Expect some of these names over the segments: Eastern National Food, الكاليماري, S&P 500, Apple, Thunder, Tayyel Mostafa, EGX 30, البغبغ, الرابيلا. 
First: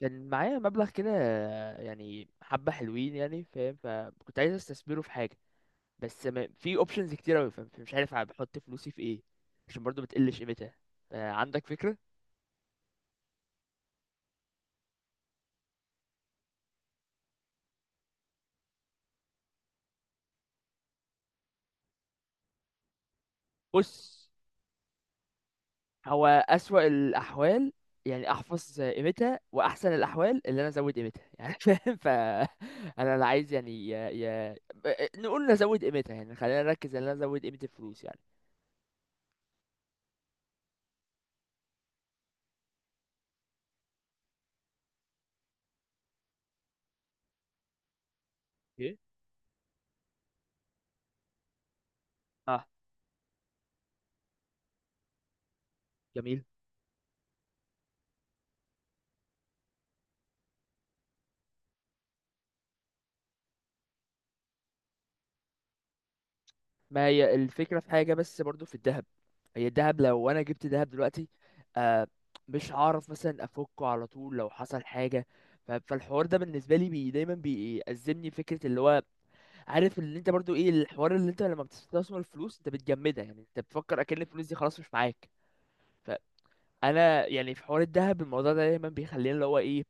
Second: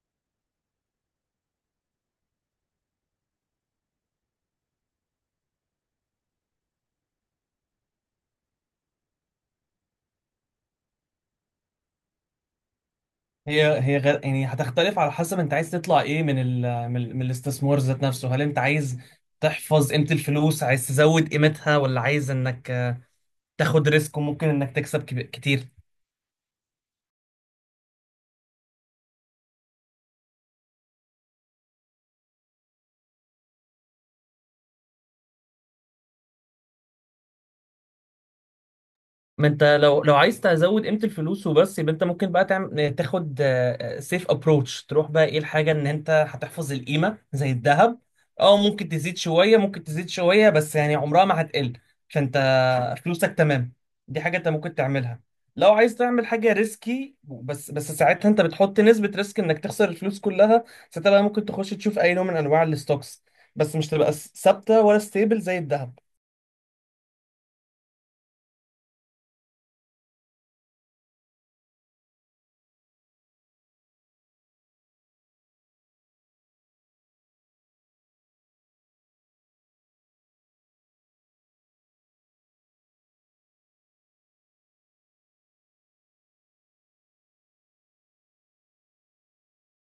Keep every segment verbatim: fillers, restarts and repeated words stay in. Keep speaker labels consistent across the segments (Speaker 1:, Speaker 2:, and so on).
Speaker 1: كان معايا مبلغ كده، يعني حبة حلوين، يعني فاهم، فكنت عايز استثمره في حاجة. بس ما في اوبشنز كتير اوي، فاهم، فمش عارف بحط فلوسي في ايه، عشان برضو بتقلش قيمتها. آه، عندك فكرة؟
Speaker 2: هي هي غير يعني هتختلف على حسب انت عايز تطلع ايه من ال من, ال- من الاستثمار ذات نفسه. هل انت عايز تحفظ قيمة الفلوس، عايز تزود قيمتها، ولا عايز انك تاخد
Speaker 1: بص،
Speaker 2: ريسك وممكن انك تكسب كب- كتير؟
Speaker 1: هو أسوأ الأحوال يعني أحفظ قيمتها، وأحسن الأحوال اللي أنا أزود قيمتها يعني. فاهم، ف أنا لا عايز، يعني يا... يا... نقول نزود قيمتها يعني، خلينا نركز إن أنا أزود قيمة الفلوس يعني.
Speaker 2: ما انت لو لو عايز تزود قيمه الفلوس وبس، يبقى انت ممكن بقى تعمل تاخد سيف ابروتش. تروح بقى ايه الحاجه، ان انت هتحفظ القيمه زي الذهب. اه، ممكن
Speaker 1: اوكي.
Speaker 2: تزيد شويه، ممكن تزيد شويه، بس يعني عمرها ما هتقل. فانت
Speaker 1: اه.
Speaker 2: فلوسك تمام. دي حاجه انت ممكن تعملها. لو عايز تعمل
Speaker 1: جميل.
Speaker 2: حاجه ريسكي، بس بس ساعتها انت بتحط نسبه ريسك انك تخسر الفلوس كلها. ساعتها بقى ممكن تخش تشوف اي نوع من انواع الستوكس، بس مش تبقى ثابته ولا ستيبل زي الذهب.
Speaker 1: ما هي الفكرة في حاجة، بس برضو في الذهب. هي الذهب، لو انا جبت ذهب دلوقتي، آه، مش هعرف مثلا افكه على طول لو حصل حاجة. ف- فالحوار ده بالنسبة لي بي دايما بيأزمني فكرة، اللي هو عارف اللي انت برضو ايه الحوار، اللي انت لما بتستثمر الفلوس انت بتجمدها، يعني انت بتفكر اكن الفلوس دي خلاص مش معاك. فانا يعني في حوار الذهب، الموضوع ده دايما بيخليني اللي هو ايه،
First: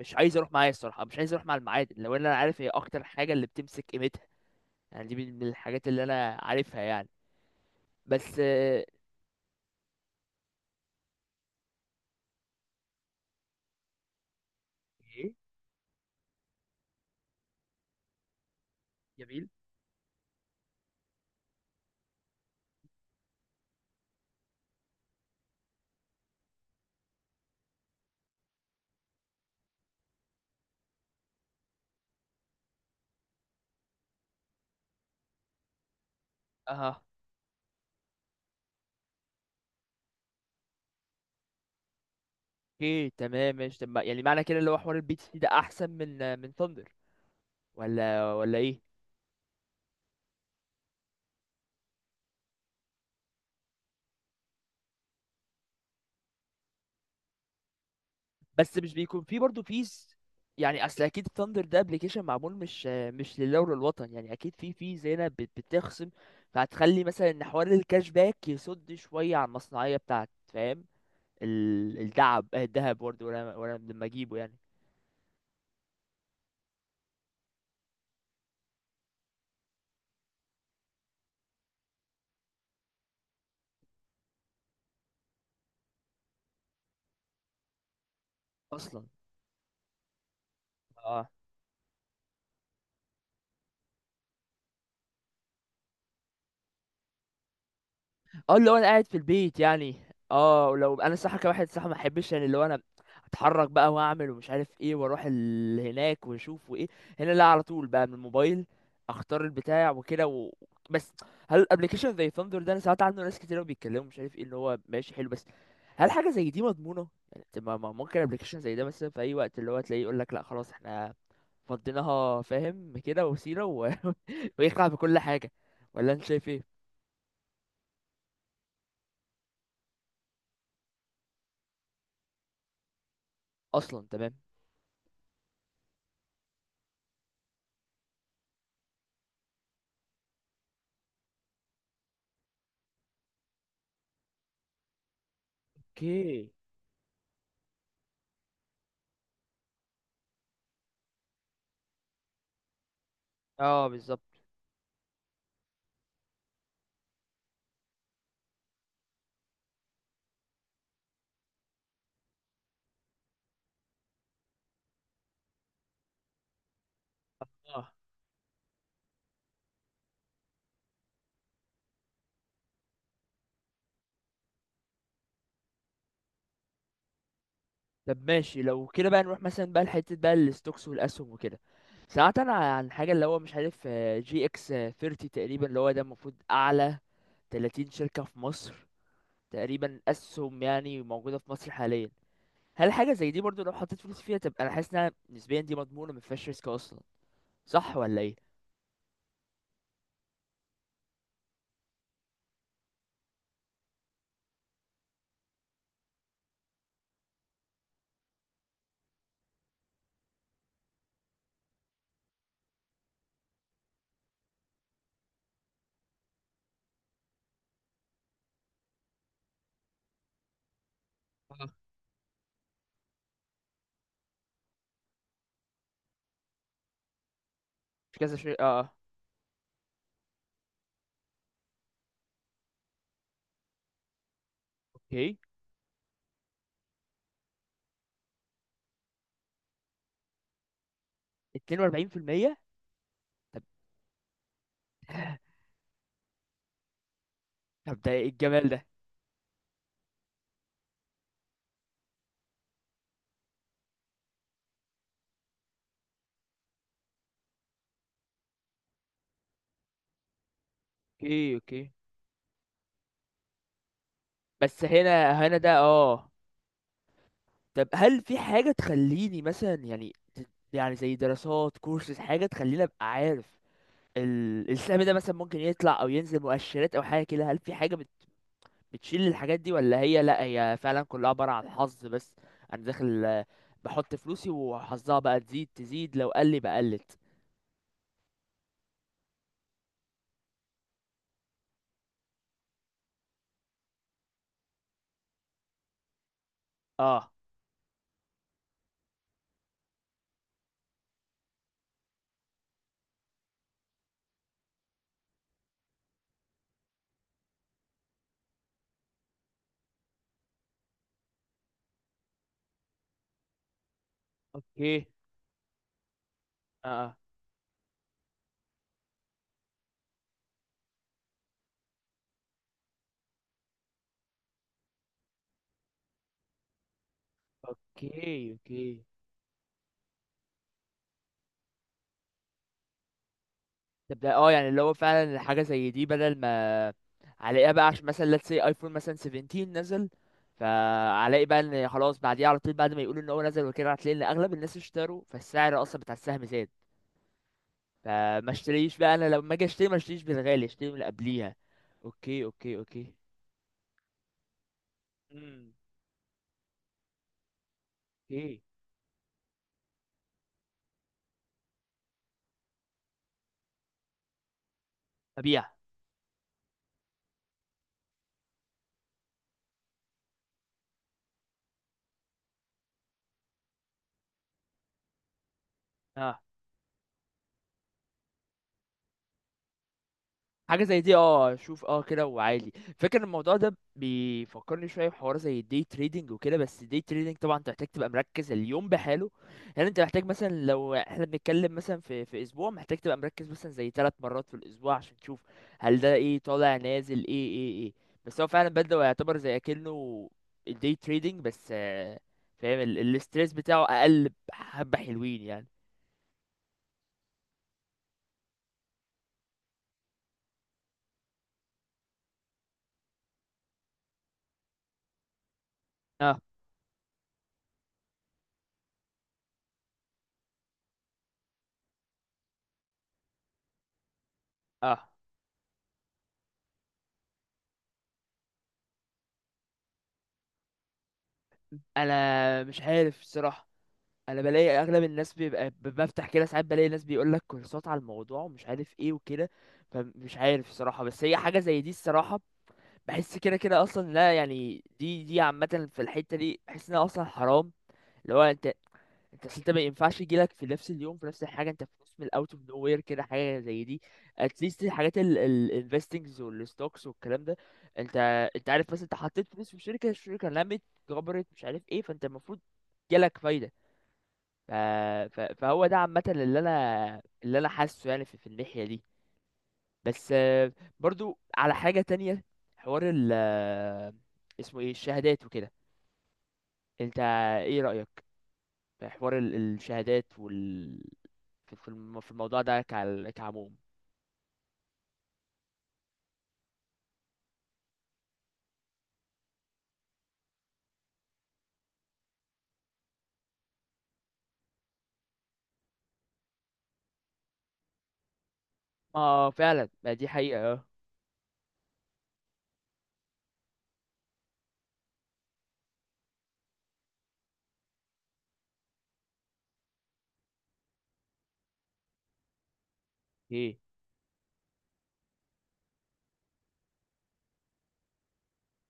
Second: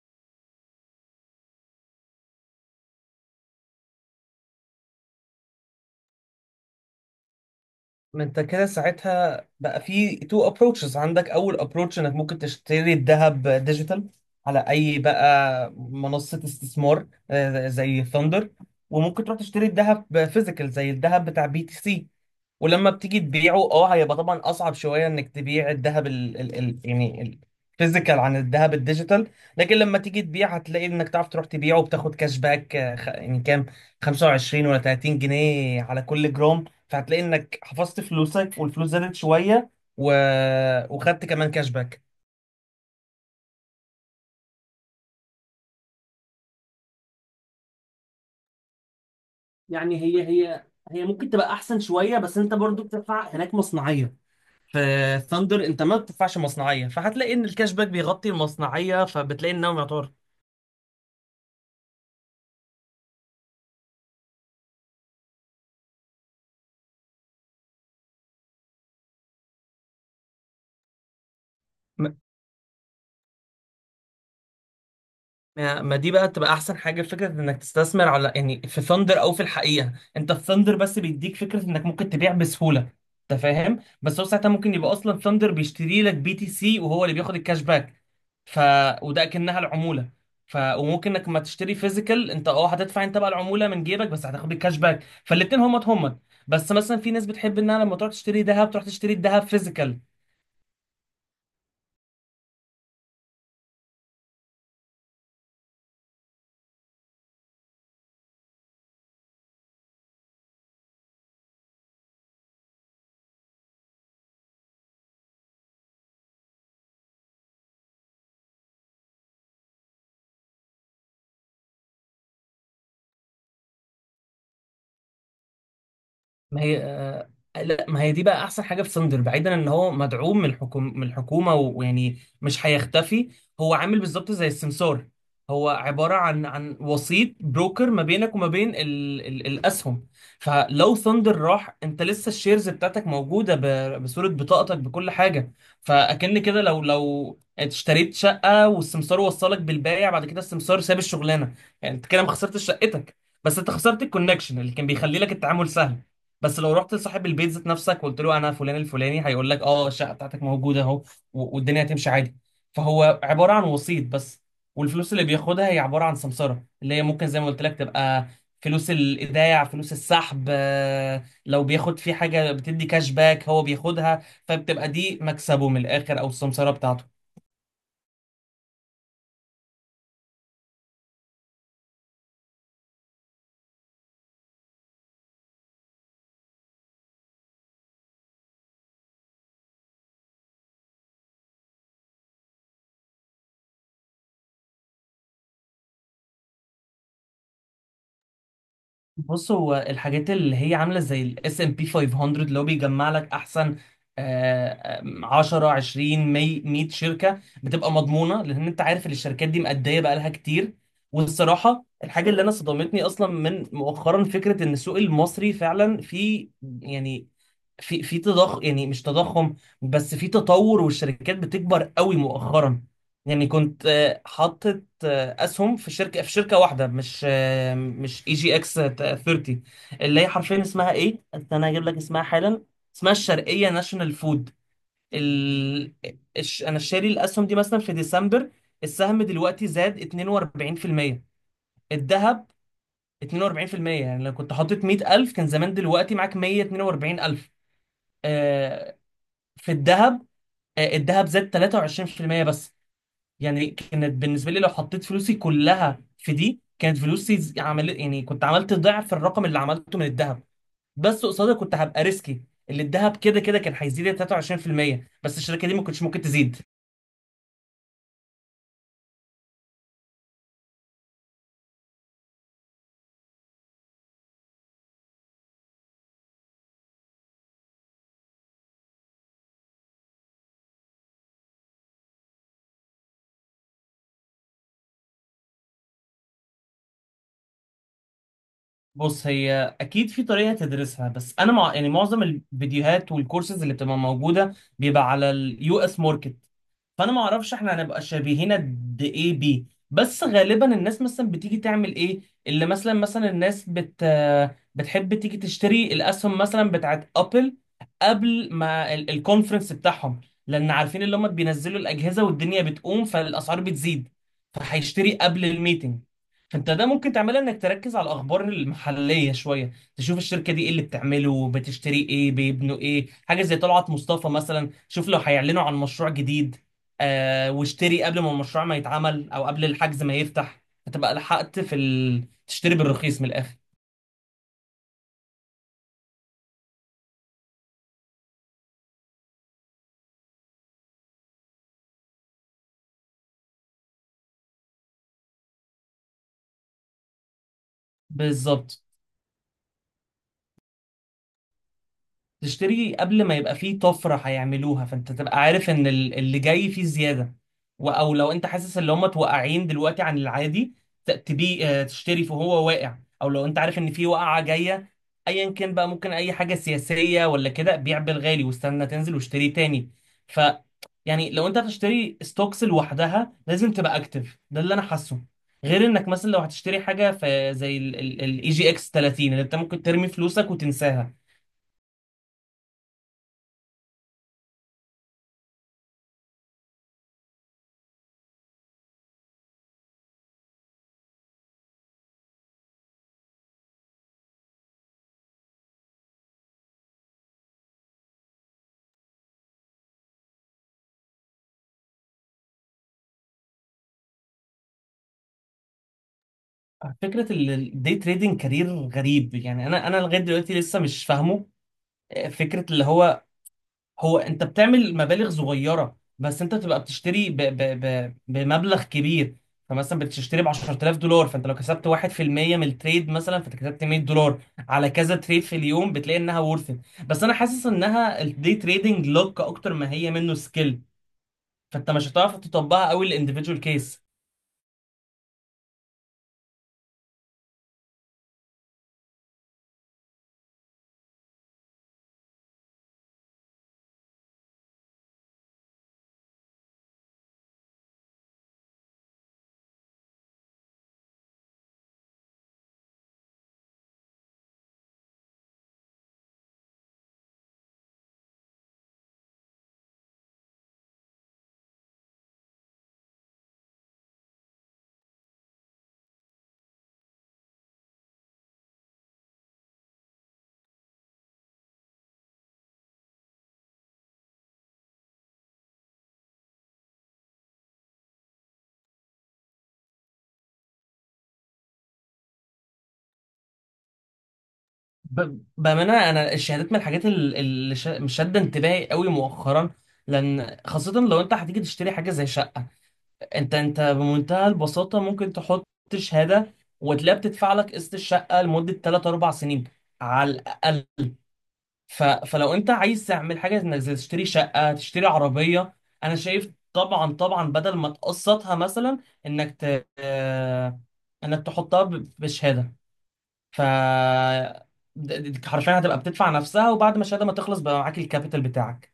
Speaker 1: مش عايز اروح، معايا الصراحة مش عايز اروح مع المعادن، لو انا عارف هي اكتر حاجة اللي بتمسك قيمتها. يعني دي من من الحاجات اللي انا عارفها، يعني.
Speaker 2: ما
Speaker 1: بس.
Speaker 2: انت كده ساعتها بقى في تو ابروتشز. عندك اول ابروتش انك ممكن تشتري الذهب ديجيتال على اي
Speaker 1: ايه.
Speaker 2: بقى منصة استثمار، آه، زي ثاندر. وممكن تروح
Speaker 1: جميل.
Speaker 2: تشتري الذهب فيزيكال زي الذهب بتاع بي تي سي. ولما بتيجي تبيعه، اه، هيبقى طبعا اصعب شوية انك تبيع الذهب ال ال ال يعني الفيزيكال عن الذهب الديجيتال. لكن لما تيجي تبيع هتلاقي انك تعرف تروح تبيعه وبتاخد كاش باك، آه، خ- يعني كام، خمسة وعشرين ولا ثلاثين جنيه على كل جرام.
Speaker 1: اها.
Speaker 2: فهتلاقي انك حفظت فلوسك والفلوس زادت شويه، و... وخدت كمان كاش باك.
Speaker 1: اوكي. تمام. ماشي. طب يعني معنى كده اللي هو حوار البي تي سي ده احسن من من ثاندر، ولا ولا ايه؟
Speaker 2: يعني هي هي هي ممكن تبقى احسن شويه، بس انت برضو بتدفع هناك مصنعيه. في ثاندر انت ما بتدفعش مصنعيه، فهتلاقي ان الكاش باك بيغطي
Speaker 1: بس مش
Speaker 2: المصنعيه،
Speaker 1: بيكون فيه
Speaker 2: فبتلاقي
Speaker 1: برضه
Speaker 2: انه يعتبر.
Speaker 1: فيز، يعني اصل اكيد ثاندر ده ابلكيشن معمول، مش مش لله وللوطن، يعني اكيد فيه فيز هنا بت- بتخصم. فهتخلي مثلا ان حوار الكاش باك يصد شويه على المصنعيه بتاعت، فاهم. ال-
Speaker 2: ما
Speaker 1: الدعب الذهب برضه ولا ولا لما اجيبه يعني؟
Speaker 2: ما دي بقى تبقى احسن حاجه، فكره انك تستثمر على يعني في ثاندر، او في الحقيقه انت في ثاندر بس بيديك فكره انك ممكن تبيع بسهوله. انت فاهم؟ بس هو ساعتها ممكن يبقى اصلا ثاندر بيشتري لك بي تي سي وهو اللي بياخد الكاش باك. ف
Speaker 1: اصلا.
Speaker 2: وده اكنها العموله. ف وممكن انك
Speaker 1: اه.
Speaker 2: ما تشتري فيزيكال. انت، اه هتدفع انت بقى العموله من جيبك بس هتاخد الكاش باك، فالاتنين همت همت. بس مثلا في ناس بتحب انها لما تروح تشتري
Speaker 1: اه. اللي
Speaker 2: ذهب،
Speaker 1: هو
Speaker 2: تروح
Speaker 1: انا قاعد
Speaker 2: تشتري
Speaker 1: في
Speaker 2: الذهب
Speaker 1: البيت يعني.
Speaker 2: فيزيكال.
Speaker 1: اه لو انا الصراحه كواحد صح، ما احبش يعني اللي هو انا اتحرك بقى واعمل ومش عارف ايه، واروح ال... هناك واشوف وايه، هنا لا، على طول بقى من الموبايل اختار البتاع وكده و... بس. هل الابلكيشن زي ثاندر ده، انا سمعت عنه ناس كتير قوي بيتكلموا مش عارف ايه، اللي هو ماشي حلو، بس هل حاجه زي دي مضمونه يعني؟ طب ما ما ممكن ابلكيشن زي ده مثلا في اي وقت اللي هو تلاقيه يقول لك لا خلاص، احنا فضيناها، فاهم كده، وسيله و... ويخلع بكل حاجه؟ ولا انت شايف
Speaker 2: ما
Speaker 1: ايه؟
Speaker 2: هي آه، لا، ما هي دي بقى احسن حاجه في ساندر، بعيدا ان هو مدعوم من الحكومه من الحكومه، و- ويعني مش هيختفي. هو عامل
Speaker 1: اصلا.
Speaker 2: بالظبط
Speaker 1: تمام.
Speaker 2: زي السمسار. هو عباره عن عن وسيط، بروكر ما بينك وما بين ال ال الاسهم. فلو ثاندر راح انت لسه الشيرز بتاعتك موجوده، ب- بصوره، بطاقتك، بكل حاجه. فاكن
Speaker 1: اوكي.
Speaker 2: كده، لو لو اشتريت شقه والسمسار وصلك بالبايع، بعد كده السمسار ساب الشغلانه. يعني انت كده ما خسرتش شقتك، بس انت
Speaker 1: اه
Speaker 2: خسرت
Speaker 1: بالظبط.
Speaker 2: الكونكشن اللي كان بيخلي لك التعامل سهل. بس لو رحت لصاحب البيت ذات نفسك وقلت له انا فلان الفلاني، هيقول لك اه، الشقه بتاعتك موجوده اهو، و- والدنيا هتمشي عادي. فهو عباره عن وسيط بس. والفلوس اللي بياخدها هي عباره عن سمسره، اللي هي ممكن زي ما قلت لك
Speaker 1: اه.
Speaker 2: تبقى فلوس الايداع، فلوس السحب، آه، لو بياخد في حاجه بتدي كاش باك هو بياخدها. فبتبقى دي مكسبه من الاخر، او السمسره بتاعته.
Speaker 1: طب ماشي، لو كده بقى نروح مثلا بقى لحتة بقى الستوكس والاسهم وكده. سمعت انا عن حاجة اللي هو مش عارف، آه، جي اكس ثلاثين تقريبا، اللي هو ده المفروض اعلى ثلاثين شركة في مصر تقريبا، اسهم يعني موجودة في مصر حاليا. هل حاجة زي دي برضو لو حطيت فلوس فيها تبقى، انا حاسس انها نسبيا دي مضمونة، ما فيهاش ريسك اصلا؟ صح ولا ايه؟
Speaker 2: بص، هو الحاجات اللي هي عامله زي الاس ام بي خمسمية، اللي هو بيجمع لك احسن آه، آم، عشرة عشرين مئة مئة شركه، بتبقى مضمونه لان انت عارف ان الشركات دي مأديه بقالها كتير. والصراحه، الحاجه اللي انا صدمتني اصلا من مؤخرا، فكره ان السوق المصري فعلا في، يعني في في تضخم، يعني مش تضخم، بس في تطور والشركات
Speaker 1: اه.
Speaker 2: بتكبر قوي مؤخرا. يعني كنت آه، حاطط اسهم في شركه في شركه واحده. مش
Speaker 1: مش
Speaker 2: مش اي
Speaker 1: كذا
Speaker 2: جي
Speaker 1: شيء.
Speaker 2: اكس
Speaker 1: اه. اه.
Speaker 2: تلاتين. اللي هي حرفيا اسمها ايه، انا هجيب لك اسمها حالا. اسمها الشرقيه ناشونال فود.
Speaker 1: اوكي.
Speaker 2: ال... الش... انا شاري الاسهم دي مثلا في ديسمبر. السهم دلوقتي زاد اتنين واربعين بالمية. الذهب.
Speaker 1: اتنين وأربعين بالمية؟ طب
Speaker 2: اتنين واربعين بالمية يعني لو كنت حاطط مية الف كان زمان دلوقتي معاك مية واتنين واربعين الف،
Speaker 1: طب ده ايه الجمال ده؟
Speaker 2: آه، في الذهب. آه، الذهب زاد تلاتة وعشرين بالمية بس. يعني كانت بالنسبه لي لو حطيت فلوسي كلها في دي كانت فلوسي ز- عمل، يعني كنت عملت ضعف الرقم اللي عملته من الذهب. بس قصادها
Speaker 1: اوكي.
Speaker 2: كنت
Speaker 1: اوكي.
Speaker 2: هبقى ريسكي. اللي الذهب كده كده كان هيزيد
Speaker 1: بس
Speaker 2: تلاتة وعشرين بالمية
Speaker 1: هنا
Speaker 2: بس،
Speaker 1: هنا
Speaker 2: الشركه دي
Speaker 1: ده،
Speaker 2: ما كنتش ممكن
Speaker 1: اه.
Speaker 2: تزيد.
Speaker 1: طب هل في حاجة تخليني مثلا، يعني ت- يعني زي دراسات، كورسز، حاجة تخليني أبقى عارف ال- السهم ده مثلا ممكن يطلع أو ينزل، مؤشرات أو حاجة كده، هل في حاجة بت- بتشيل الحاجات دي، ولا هي لأ، هي فعلا كلها عبارة عن حظ بس، أنا داخل آه، بحط فلوسي وحظها بقى تزيد تزيد، لو قل بقى قلت؟
Speaker 2: بص، هي اكيد في طريقه تدرسها. بس انا مع... يعني معظم الفيديوهات والكورسز اللي بتبقى موجوده بيبقى على اليو اس ماركت. فانا ما
Speaker 1: اه.
Speaker 2: اعرفش احنا هنبقى شبيهين قد ايه بيه. بس غالبا الناس مثلا بتيجي تعمل ايه؟ اللي مثلا مثلا الناس بت بتحب تيجي تشتري الاسهم مثلا بتاعت ابل قبل ما ال- الكونفرنس بتاعهم، لان عارفين اللي هم بينزلوا الاجهزه والدنيا بتقوم فالاسعار بتزيد.
Speaker 1: اوكي.
Speaker 2: فهيشتري قبل الميتنج. انت ده
Speaker 1: اه.
Speaker 2: ممكن
Speaker 1: آه.
Speaker 2: تعملها، انك تركز على الاخبار المحليه شويه، تشوف الشركه دي ايه اللي بتعمله، بتشتري ايه، بيبنوا ايه، حاجه زي طلعت مصطفى مثلا. شوف لو هيعلنوا عن مشروع جديد، آه، واشتري قبل ما
Speaker 1: اوكي.
Speaker 2: المشروع ما
Speaker 1: اوكي.
Speaker 2: يتعمل، او قبل الحجز ما يفتح، هتبقى لحقت في ال... تشتري بالرخيص من الاخر.
Speaker 1: تبدا، اه يعني اللي هو فعلا حاجه زي دي، بدل ما عليها بقى، عشان مثلا let's say ايفون مثلا سبعتاشر نزل، فعلي بقى ان خلاص بعديها على طول، بعد ما يقولوا ان هو نزل وكده، هتلاقي ان اغلب الناس اشتروا، فالسعر اصلا بتاع السهم زاد. فما
Speaker 2: بالظبط.
Speaker 1: اشتريش بقى، انا لما اجي اشتري ما اشتريش بالغالي، اشتري من اللي قبليها. اوكي. اوكي.
Speaker 2: تشتري
Speaker 1: اوكي.
Speaker 2: قبل ما يبقى فيه طفرة هيعملوها، فانت تبقى عارف
Speaker 1: مم.
Speaker 2: ان ال- اللي جاي فيه زيادة. و- او لو انت
Speaker 1: اوكي.
Speaker 2: حاسس ان هم توقعين دلوقتي عن العادي، ت- تبي آه، تشتري، فهو واقع، او لو انت عارف ان في وقعة جاية، ايا كان
Speaker 1: ابيع.
Speaker 2: بقى، ممكن اي حاجة سياسية ولا كده، بيع بالغالي واستنى تنزل واشتري تاني. ف يعني لو انت هتشتري ستوكس لوحدها لازم تبقى اكتف، ده اللي انا حاسه. غير انك مثلا لو
Speaker 1: اه.
Speaker 2: هتشتري حاجة في زي الاي جي اكس تلاتين، اللي انت ممكن ترمي فلوسك
Speaker 1: حاجه زي
Speaker 2: وتنساها.
Speaker 1: دي، اه. شوف، اه كده، وعالي. فاكر، الموضوع ده بيفكرني شويه بحوار زي الدي تريدنج وكده، بس الدي تريدنج طبعا انت محتاج تبقى مركز اليوم بحاله. يعني انت محتاج مثلا لو احنا بنتكلم مثلا في في اسبوع، محتاج تبقى مركز مثلا زي ثلاث مرات في الاسبوع عشان تشوف هل ده ايه، طالع نازل، ايه ايه ايه. بس هو فعلا بدأ يعتبر زي اكنه الدي تريدنج بس، آه، فاهم، الاستريس بتاعه اقل، حبه حلوين يعني.
Speaker 2: فكرة الدي تريدنج كارير غريب يعني، انا انا لغاية دلوقتي لسه مش فاهمه. آه، فكرة اللي هو هو انت بتعمل مبالغ صغيرة بس
Speaker 1: اه.
Speaker 2: انت بتبقى بتشتري ب ب ب بمبلغ كبير. فمثلا بتشتري ب عشرة آلاف دولار، فانت لو كسبت واحد بالمية من التريد مثلا، فانت كسبت مية دولار. على
Speaker 1: اه.
Speaker 2: كذا تريد في اليوم بتلاقي انها ورث. بس انا حاسس انها الدي تريدنج لوك اكتر ما هي منه سكيل. فانت مش هتعرف
Speaker 1: انا مش
Speaker 2: تطبقها قوي
Speaker 1: عارف
Speaker 2: الانديفيدوال
Speaker 1: الصراحه،
Speaker 2: كيس.
Speaker 1: انا بلاقي اغلب الناس بيبقى ب- بفتح كده ساعات، بلاقي ناس بيقول لك كورسات على الموضوع ومش عارف ايه وكده. فمش عارف الصراحه، بس هي حاجه زي دي الصراحه، بحس كده كده اصلا لا، يعني دي دي عامه في الحته دي، بحس انها اصلا حرام. اللي هو انت انت أصل، انت ما ينفعش يجيلك في نفس اليوم في نفس الحاجه، انت في نص الاوت اوف نو وير كده حاجه زي دي. اتليست الحاجات الانفستنجز والستوكس والكلام ده، انت انت عارف، بس انت حطيت فلوس في شركه، الشركه لمت، كبرت مش عارف ايه، فانت المفروض جالك فايده. ف... ف... فهو ده عامة اللي انا اللي انا حاسه يعني في, في الناحية دي. بس، آه، برضو على حاجة تانية، حوار ال آه، اسمه ايه، الشهادات وكده، انت ايه رأيك في حوار ال- الشهادات وال في في الم- في الموضوع ده كع- كعموم؟
Speaker 2: ب- بأمانة، أنا الشهادات من الحاجات ال- اللي شا- مش شادة انتباهي قوي مؤخرا. لأن خاصة لو أنت هتيجي تشتري حاجة زي شقة، أنت أنت بمنتهى البساطة ممكن تحط شهادة وتلاقيها بتدفع لك قسط الشقة لمدة ثلاثة اربعة
Speaker 1: اه
Speaker 2: سنين
Speaker 1: فعلا، ما
Speaker 2: على
Speaker 1: دي
Speaker 2: الأقل.
Speaker 1: حقيقة.
Speaker 2: ف... فلو أنت عايز تعمل حاجة إنك زي تشتري شقة، تشتري عربية، أنا شايف طبعا طبعا بدل ما تقسطها مثلا، إنك ت... آه، إنك تحطها ب- بشهادة. ف
Speaker 1: اه.
Speaker 2: د- د- حرفيا هتبقى بتدفع نفسها، وبعد ما الشهاده ما تخلص بقى معاك الكابيتال بتاعك.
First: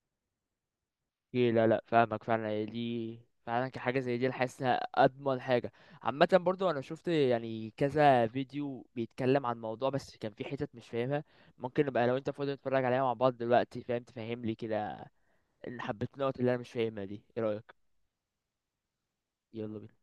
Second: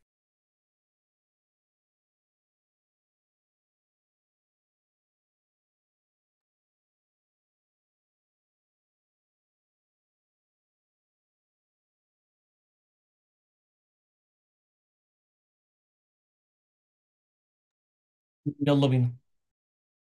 Speaker 1: إيه، لا لا فاهمك فعلا، هي دي فعلا كحاجة زي دي، أنا حاسس إنها أضمن حاجة عامة. برضو أنا شفت يعني كذا فيديو بيتكلم عن الموضوع، بس كان في حتت مش فاهمها. ممكن نبقى لو أنت فاضي نتفرج عليها مع بعض دلوقتي، فاهم، تفهملي كده إن حبيت النقط اللي أنا مش فاهمها دي. إيه رأيك؟
Speaker 2: يلا بينا.
Speaker 1: يلا بينا.